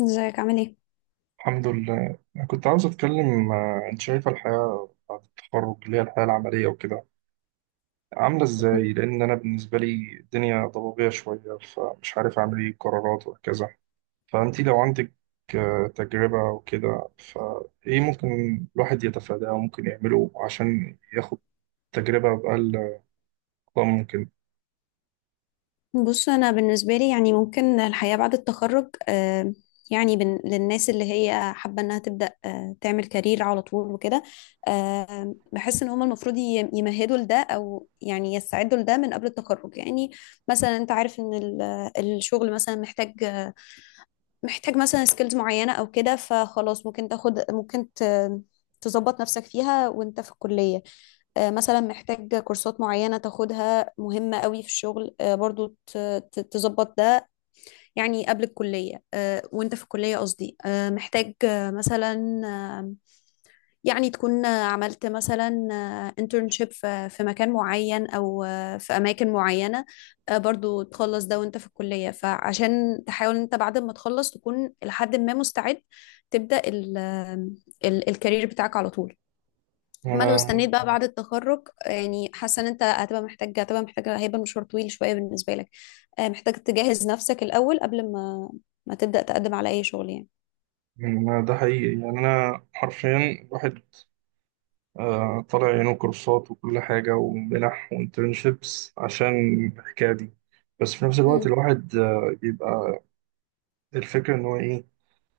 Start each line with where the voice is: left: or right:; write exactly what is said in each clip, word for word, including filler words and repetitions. left: ازيك عامل ايه؟
right: الحمد لله أنا كنت عاوز أتكلم آه، أنت شايفة الحياة بعد التخرج اللي هي الحياة العملية وكده عاملة إزاي؟ لأن أنا بالنسبة لي الدنيا ضبابية شوية فمش عارف أعمل إيه قرارات وهكذا فأنت لو عندك آه، تجربة وكده فإيه ممكن الواحد يتفاداه وممكن يعمله عشان ياخد تجربة بأقل أقوى ممكن؟
left: بص، انا بالنسبه لي يعني ممكن الحياه بعد التخرج، آه، يعني بن- للناس اللي هي حابه انها تبدا آه، تعمل كارير على طول وكده. آه، بحس ان هم المفروض ي- يمهدوا لده او يعني يستعدوا لده من قبل التخرج. يعني مثلا انت عارف ان ال- الشغل مثلا محتاج محتاج مثلا سكيلز معينة او كده، فخلاص ممكن تاخد ممكن ت- تظبط نفسك فيها وانت في الكلية. آه، مثلا محتاج كورسات معينة تاخدها مهمة قوي في الشغل، آه، برضو ت- ت- تظبط ده يعني قبل الكلية، آه، وانت في الكلية قصدي، آه، محتاج آه، مثلا يعني تكون عملت مثلا انترنشيب في في مكان معين او في اماكن معينه، آه، برضو تخلص ده وانت في الكليه. فعشان تحاول انت بعد ما تخلص تكون لحد ما مستعد تبدا ال ال الكارير بتاعك على طول. ما لو
right: أنا
left: استنيت بقى بعد التخرج، يعني حاسه ان انت هتبقى محتاج هتبقى محتاج هيبقى مشوار طويل شويه بالنسبه لك، آه، محتاج تجهز نفسك الاول قبل ما ما تبدا تقدم على اي شغل يعني.
right: يعني أنا ده حقيقي يعني أنا حرفيا الواحد آه، طالع عينه كورسات وكل حاجة ومنح وانترنشيبس عشان الحكاية دي. بس في نفس الوقت
left: مم.
right: الواحد آه، بيبقى الفكرة إن هو إيه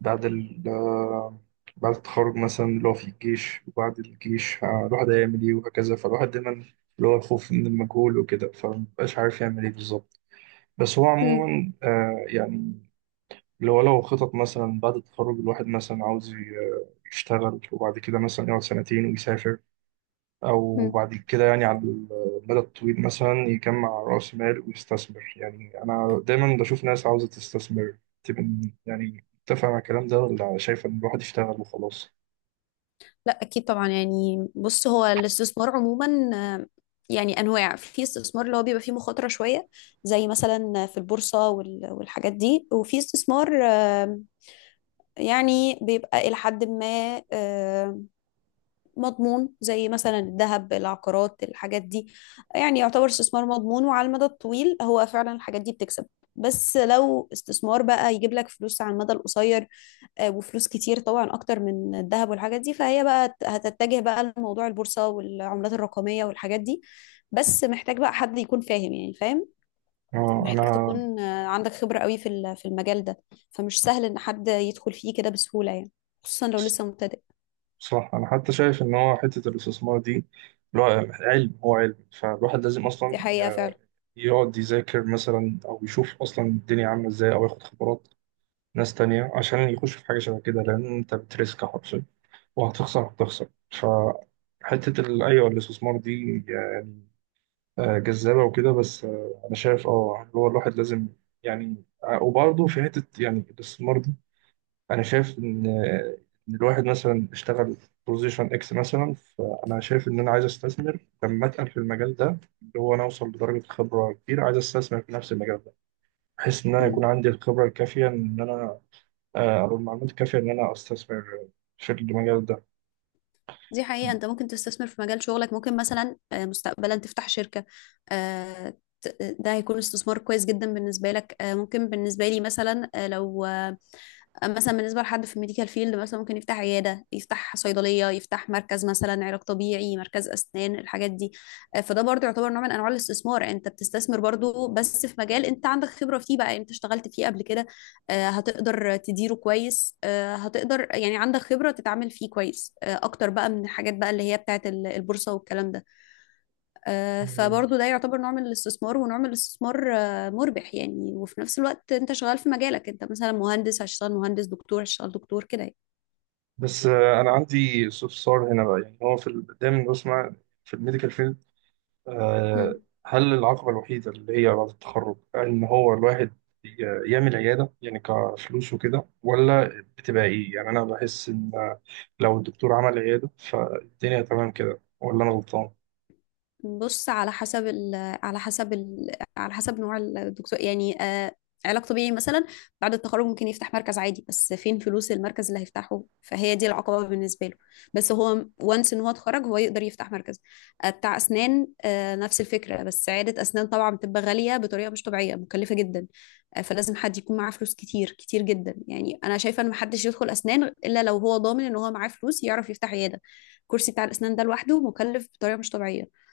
right: بعد ال آه، بعد التخرج مثلا اللي هو في الجيش وبعد الجيش آه، الواحد هيعمل إيه وهكذا، فالواحد دايما اللي هو الخوف من المجهول وكده فمبقاش عارف يعمل إيه بالظبط. بس هو
left: مم.
right: عموما آه، يعني لو لو خطط مثلا بعد التخرج، الواحد مثلا عاوز ي- آه، يشتغل وبعد كده مثلا يقعد سنتين ويسافر، أو
left: مم.
right: بعد كده يعني على المدى الطويل مثلا يجمع رأس مال ويستثمر. يعني أنا دايما بشوف ناس عاوزة تستثمر تبقى يعني متفق مع الكلام ده، ولا شايف إن الواحد يشتغل وخلاص.
left: لا اكيد طبعا. يعني بص، هو الاستثمار عموما آه، يعني انواع. في استثمار اللي هو بيبقى فيه مخاطره شويه، زي مثلا في البورصه وال- والحاجات دي. وفي استثمار آه، يعني بيبقى الى حد ما مضمون، زي مثلا الذهب، العقارات، الحاجات دي. يعني يعتبر استثمار مضمون، وعلى المدى الطويل هو فعلا الحاجات دي بتكسب. بس لو استثمار بقى يجيب لك فلوس على المدى القصير آه، وفلوس كتير طبعا اكتر من الذهب والحاجات دي، فهي بقى ت- هتتجه بقى لموضوع البورصة والعملات الرقمية والحاجات دي. بس محتاج بقى حد يكون فاهم، يعني فاهم.
right: آه،
left: محتاج
right: أنا
left: تكون آه، عندك خبرة قوي في ال- في المجال ده، فمش سهل ان حد يدخل فيه كده بسهولة يعني، خصوصا لو لسه مبتدئ.
right: صح، أنا حتى شايف إن هو حتة الاستثمار دي اللي هو علم، هو علم فالواحد لازم
left: دي
right: أصلا
left: حقيقة فعلا.
right: يقعد يذاكر مثلا أو يشوف أصلا الدنيا عاملة إزاي، أو ياخد خبرات ناس تانية عشان يخش في حاجة شبه كده، لأن أنت بتريسك حرفيا وهتخسر هتخسر فحتة ال- أيوة الاستثمار دي يعني آه، جذابة وكده، بس آه، أنا شايف أه اللي هو الواحد لازم يعني آه، وبرضه في حتة يعني الاستثمار دي أنا شايف إن آه، إن الواحد مثلا اشتغل بوزيشن إكس مثلا، فأنا شايف إن أنا عايز أستثمر لما أتقل في المجال ده، اللي هو أنا أوصل لدرجة خبرة كبيرة، عايز أستثمر في نفس المجال ده، بحيث إن أنا يكون عندي الخبرة الكافية إن أنا آه، أو المعلومات الكافية إن أنا أستثمر في المجال
left: دي حقيقة، انت ممكن تستثمر في مجال شغلك. ممكن مثلا آه، مستقبلا تفتح شركة، آه، ت- آه، ده هيكون استثمار كويس جدا بالنسبة لك. آه، ممكن بالنسبة لي مثلا، آه، لو مثلا بالنسبة لحد في الميديكال فيلد، مثلا ممكن يفتح عيادة، يفتح صيدلية، يفتح مركز مثلا علاج طبيعي، مركز أسنان، الحاجات دي. آه، فده برضو يعتبر نوع من أنواع الاستثمار. أنت بتستثمر برضو، بس في مجال أنت عندك خبرة فيه، بقى أنت اشتغلت فيه قبل كده. آه، هتقدر تديره كويس، آه، هتقدر يعني عندك خبرة تتعامل فيه كويس، آه، أكتر بقى من الحاجات بقى اللي هي بتاعت ال- البورصة والكلام ده. آه،
right: ده.
left: فبرضه ده يعتبر نوع من الاستثمار، ونوع من الاستثمار آه، مربح يعني. وفي نفس الوقت انت شغال في مجالك، انت مثلا مهندس هتشتغل مهندس، دكتور هتشتغل دكتور كده
right: بس آه، انا عندي استفسار هنا بقى، يعني هو في ال- دايما بسمع في الميديكال فيلد،
left: يعني.
right: آه، هل العقبه الوحيده اللي هي بعد التخرج ان هو الواحد ي- يعمل عياده، يعني كفلوس وكده، ولا بتبقى ايه؟ يعني انا بحس ان آه، لو الدكتور عمل عياده فالدنيا تمام كده، ولا انا غلطان؟
left: بص، على حسب ال على حسب ال على حسب نوع الدكتور يعني. آه علاج طبيعي مثلا، بعد التخرج ممكن يفتح مركز عادي، بس فين فلوس المركز اللي هيفتحه؟ فهي دي العقبة بالنسبة له. بس هو وانس ان هو اتخرج، هو يقدر يفتح مركز آه بتاع اسنان. آه نفس الفكرة، بس عيادة اسنان طبعا بتبقى غالية بطريقة مش طبيعية، مكلفة جدا. آه فلازم حد يكون معاه فلوس كتير كتير جدا. يعني انا شايفة ان محدش يدخل اسنان الا لو هو ضامن ان هو معاه فلوس يعرف يفتح عيادة. الكرسي بتاع الاسنان ده لوحده مكلف بطريقة مش طبيعية.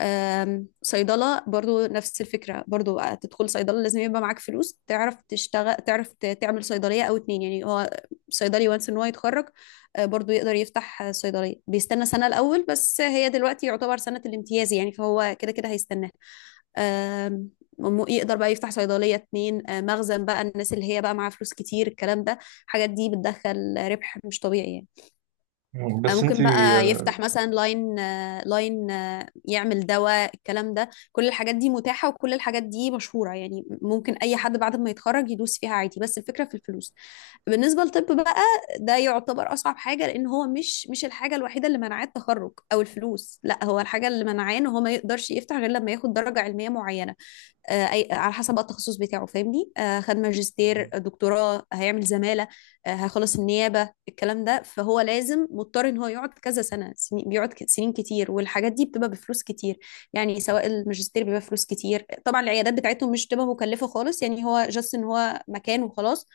left: آم، صيدلة برضو نفس الفكرة. برضو تدخل صيدلة لازم يبقى معاك فلوس تعرف تشتغل، تعرف ت- تعمل صيدلية أو اتنين. يعني هو صيدلي وانس إن هو يتخرج، آه، برضو يقدر يفتح آه، صيدلية. بيستنى سنة الأول بس، هي دلوقتي يعتبر سنة الامتياز يعني، فهو كده كده هيستناها. آم، وم- يقدر بقى يفتح صيدلية، اتنين، آه، مخزن بقى، الناس اللي هي بقى معاها فلوس كتير الكلام ده. الحاجات دي بتدخل ربح مش طبيعي يعني.
right: مم،
left: آه،
right: بس انت
left: ممكن بقى
right: آه،
left: يفتح مثلا لاين آه، لاين آه، يعمل دواء الكلام ده. كل الحاجات دي متاحة وكل الحاجات دي مشهورة يعني، ممكن أي حد بعد ما يتخرج يدوس فيها عادي، بس الفكرة في الفلوس. بالنسبة للطب بقى، ده يعتبر أصعب حاجة، لأن هو مش مش الحاجة الوحيدة اللي منعاه التخرج أو الفلوس. لا، هو الحاجة اللي منعاه إن هو ما يقدرش يفتح غير لما ياخد درجة علمية معينة، آه، أي على حسب بقى التخصص بتاعه فاهمني. آه، خد ماجستير، دكتوراه، هيعمل زمالة، آه، هيخلص النيابة، الكلام ده. فهو لازم مضطر ان هو يقعد كذا سنة، سنين بيقعد ك- سنين كتير، والحاجات دي بتبقى بفلوس كتير. يعني سواء الماجستير بيبقى فلوس كتير طبعا. العيادات بتاعتهم مش بتبقى مكلفة خالص يعني، هو جاست ان هو مكان وخلاص.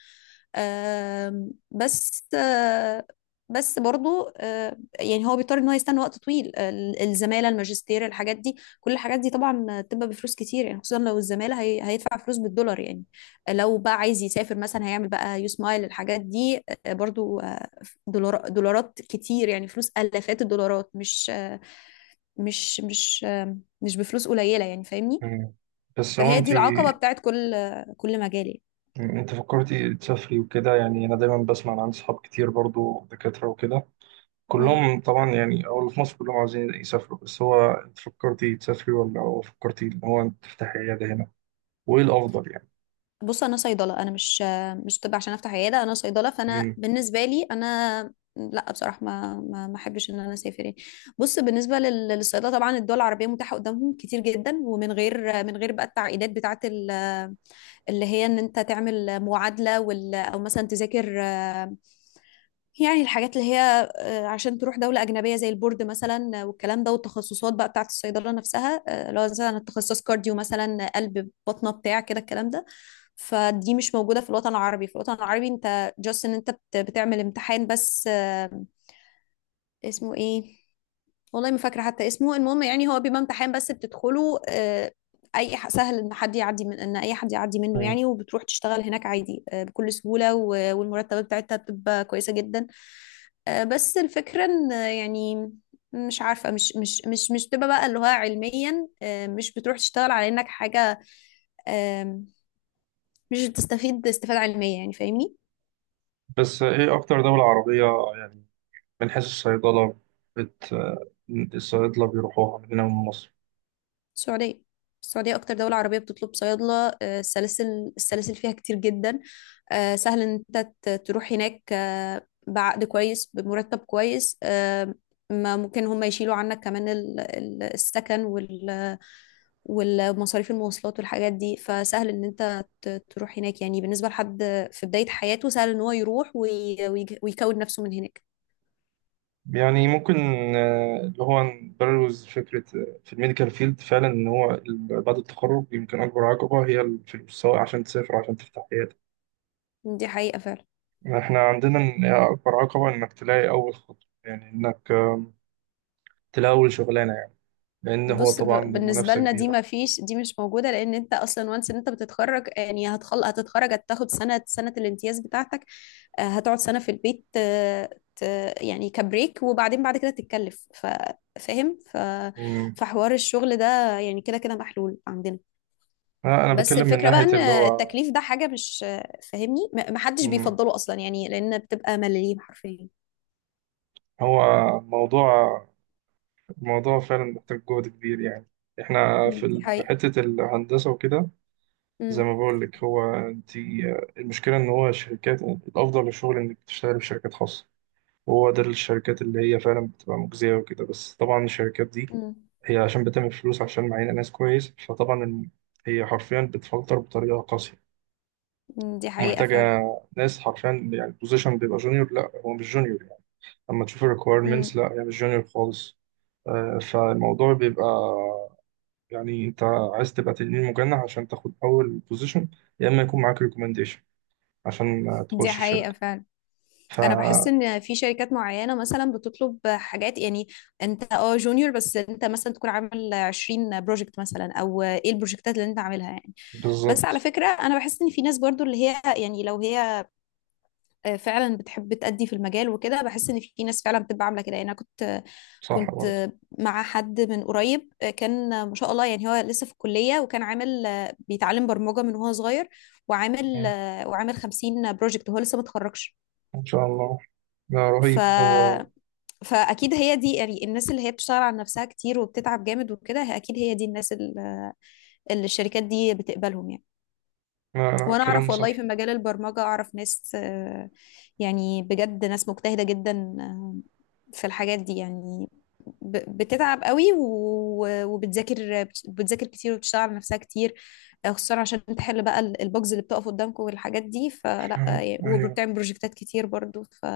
left: آم، بس آه، بس برضو آه، يعني هو بيضطر ان هو يستنى وقت طويل، ال- الزمالة، الماجستير، الحاجات دي. كل الحاجات دي طبعا بتبقى بفلوس كتير يعني، خصوصا لو الزمالة هي... هيدفع فلوس بالدولار يعني. لو بقى عايز يسافر مثلا، هيعمل بقى يو سمايل الحاجات دي، آه، برضو آه، دولار... دولارات كتير يعني، فلوس آلافات الدولارات، مش آه، مش مش آه، مش بفلوس قليلة يعني فاهمني.
right: مم. بس هو
left: فهي
right: انت
left: دي العقبة بتاعت كل آه، كل مجال يعني.
right: انت فكرتي تسافري وكده؟ يعني انا دايما بسمع عن صحاب كتير برضو دكاترة وكده،
left: مم.
right: كلهم طبعا يعني او اللي في مصر كلهم عاوزين يسافروا، بس هو انت فكرتي تسافري، ولا هو فكرتي ان هو انت تفتحي عياده هنا؟ وايه الافضل يعني؟
left: بص، انا صيدله، انا مش مش طب عشان افتح عياده، انا صيدله. فانا
right: مم.
left: بالنسبه لي، انا لا، بصراحه ما ما ما احبش ان انا اسافر يعني. بص، بالنسبه لل- للصيدله طبعا، الدول العربيه متاحه قدامهم كتير جدا، ومن غير من غير بقى التعقيدات بتاعه ال- اللي هي ان انت تعمل معادله، وال، او مثلا تذاكر، يعني الحاجات اللي هي آه، عشان تروح دولة أجنبية زي البورد مثلا، آه، والكلام ده. والتخصصات بقى بتاعة الصيدلة نفسها، آه، لو مثلا التخصص كارديو مثلا، آه، قلب بطنة بتاع كده الكلام ده، فدي مش موجودة في الوطن العربي. في الوطن العربي انت جاست ان انت بت- بتعمل امتحان بس، آه، اسمه ايه، والله ما فاكرة حتى اسمه، المهم. يعني هو بيبقى امتحان بس بتدخله، آه، اي ح- سهل ان حد يعدي من، ان اي حد يعدي منه
right: مم.
left: يعني، وبتروح تشتغل هناك عادي، آه، بكل سهولة. و- والمرتبات بتاعتها بتبقى كويسة جدا، آه، بس الفكرة ان آه، يعني مش عارفة، مش مش مش مش بتبقى بقى اللي هو علميا، آه، مش بتروح تشتغل على انك حاجة. آم، مش بتستفيد استفادة علمية يعني فاهمني.
right: بس ايه اكتر دولة عربية يعني من حيث الصيدلة بت الصيادلة بيروحوها من هنا من مصر؟
left: السعودية. السعودية أكتر دولة عربية بتطلب صيادلة. آه، السلاسل السلاسل فيها كتير جدا. آه، سهل إن أنت ت- تروح هناك، آه، بعقد كويس، بمرتب كويس. آه، ما ممكن هم يشيلوا عنك كمان ال- ال- السكن، والمصاريف، المواصلات، والحاجات دي. فسهل ان انت ت- تروح هناك، يعني بالنسبة لحد في بداية حياته سهل ان هو يروح وي- ويج- ويكون نفسه من هناك.
right: يعني ممكن آه، اللي هو نبرز فكرة آه، في الميديكال فيلد فعلا إن هو ال- بعد التخرج يمكن أكبر عقبة هي الفلوس، سواء عشان تسافر عشان تفتح.
left: دي حقيقة فعلا.
right: احنا عندنا إن اكبر عقبة انك تلاقي اول خطوة، يعني انك آم، تلاقي اول شغلانة، يعني لان هو
left: بص، ب-
right: طبعا
left: بالنسبة
right: المنافسة
left: لنا دي
right: كبيرة.
left: ما فيش، دي مش موجودة، لأن أنت أصلا وانس إن أنت بتتخرج، يعني هتخل هتتخرج، هتاخد سنة، سنة الامتياز بتاعتك. آه، هتقعد سنة في البيت، آه، ت- يعني كبريك، وبعدين بعد كده تتكلف. ف- فاهم. ف...
right: أمم.
left: فحوار الشغل ده يعني كده كده محلول عندنا.
right: انا أنا
left: بس
right: بتكلم من
left: الفكرة بقى
right: ناحية
left: ان
right: اللي هو
left: التكليف ده حاجة مش فاهمني، م- محدش
right: أمم،
left: بيفضله اصلا يعني، لان بتبقى ملاليم حرفيا.
right: هو موضوع موضوع فعلا محتاج جهد كبير يعني. احنا
left: مم،
right: في
left: دي
right: ال-
left: حقيقة.
right: حتة الهندسة وكده زي ما
left: مم،
right: بقول لك، هو انت المشكلة ان هو الشركات الافضل للشغل انك تشتغل في شركات خاصة. هو ده الشركات اللي هي فعلا بتبقى مجزية وكده، بس طبعا الشركات دي
left: مم،
right: هي عشان بتعمل فلوس، عشان معينة ناس كويس، فطبعا الم- هي حرفيا بتفلتر بطريقة قاسية،
left: مم، دي حقيقة
right: ومحتاجة
left: فعلا.
right: ناس حرفيا، يعني البوزيشن بيبقى جونيور، لا هو مش جونيور يعني، لما تشوف الريكويرمنتس
left: مم،
right: لا هي مش جونيور خالص. آه، فالموضوع بيبقى يعني انت عايز تبقى تنين مجنح عشان تاخد اول بوزيشن، يا اما يكون معاك ريكومنديشن عشان آه،
left: دي
right: تخش
left: حقيقة
right: الشركة.
left: فعلا. انا بحس ان في شركات معينة مثلا بتطلب حاجات، يعني انت اه جونيور، بس انت مثلا تكون عامل عشرين بروجكت مثلا، او ايه البروجكتات اللي انت عاملها يعني. بس على
right: فبالظبط.
left: فكرة، انا بحس ان في ناس برضو اللي هي يعني لو هي آه، فعلا بتحب تأدي في المجال وكده. بحس ان في ناس فعلا بتبقى عامله كده يعني. انا كنت
right: صح برضه.
left: كنت مع حد من قريب، آه، كان ما شاء الله. يعني هو لسه في الكليه وكان عامل آه، بيتعلم برمجه من وهو صغير، وعامل آه، وعامل خمسين بروجكت وهو لسه ما اتخرجش.
right: إن شاء الله. لا،
left: ف
right: رهيب هو.
left: فاكيد هي دي يعني الناس اللي هي بتشتغل على نفسها كتير وبتتعب جامد وكده. هي- اكيد هي دي الناس اللي اللي الشركات دي بتقبلهم يعني.
right: لا لا،
left: وانا
right: كلام
left: اعرف والله
right: صح.
left: في مجال البرمجة اعرف ناس، آه، يعني بجد ناس مجتهدة جدا، آه، في الحاجات دي يعني. ب- بتتعب قوي و- وبتذاكر بتذاكر كتير، وبتشتغل على نفسها كتير، آه، خصوصا عشان تحل بقى ال- البجز اللي بتقف قدامكم والحاجات دي. فلا، آه،
right: أيوه.
left: وبتعمل بروجكتات كتير برضو. ف...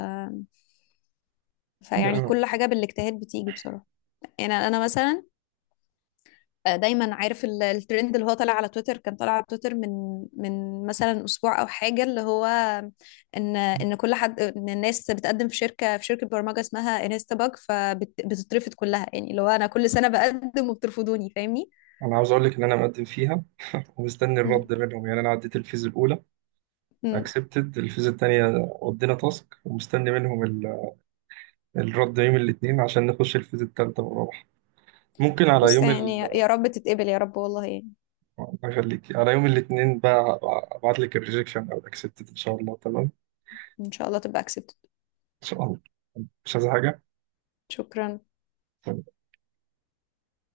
right: يعني
left: فيعني
right: أنا
left: كل حاجة بالاجتهاد بتيجي بصراحة. يعني انا مثلا آه، دايما عارف ال- الترند اللي هو طالع على تويتر. كان طالع على تويتر من من مثلا اسبوع او حاجه، اللي هو ان ان كل حد، ان الناس بتقدم في شركه، في شركه برمجه اسمها انستا باج، فبتترفض كلها. يعني اللي هو انا كل سنه بقدم وبترفضوني فاهمني.
right: أنا عاوز أقول لك إن أنا مقدم فيها، ومستني
left: مم.
right: الرد منهم. يعني أنا عديت الفيز الأولى،
left: مم.
right: أكسبتد الفيز التانية، ودينا تاسك، ومستني منهم ال- الرد يوم الاثنين عشان نخش الفيز التالتة والرابعة. ممكن على
left: بص،
right: يوم
left: يعني يا
right: ال
left: يا رب تتقبل، يا رب والله يعني.
right: أخليك على يوم الاثنين بقى، أبعت لك الريجكشن أو الأكسبتد، إن شاء الله تمام.
left: ان شاء الله تبقى accepted.
right: إن شاء الله. مش عايز حاجة.
left: شكرا.
right: طيب.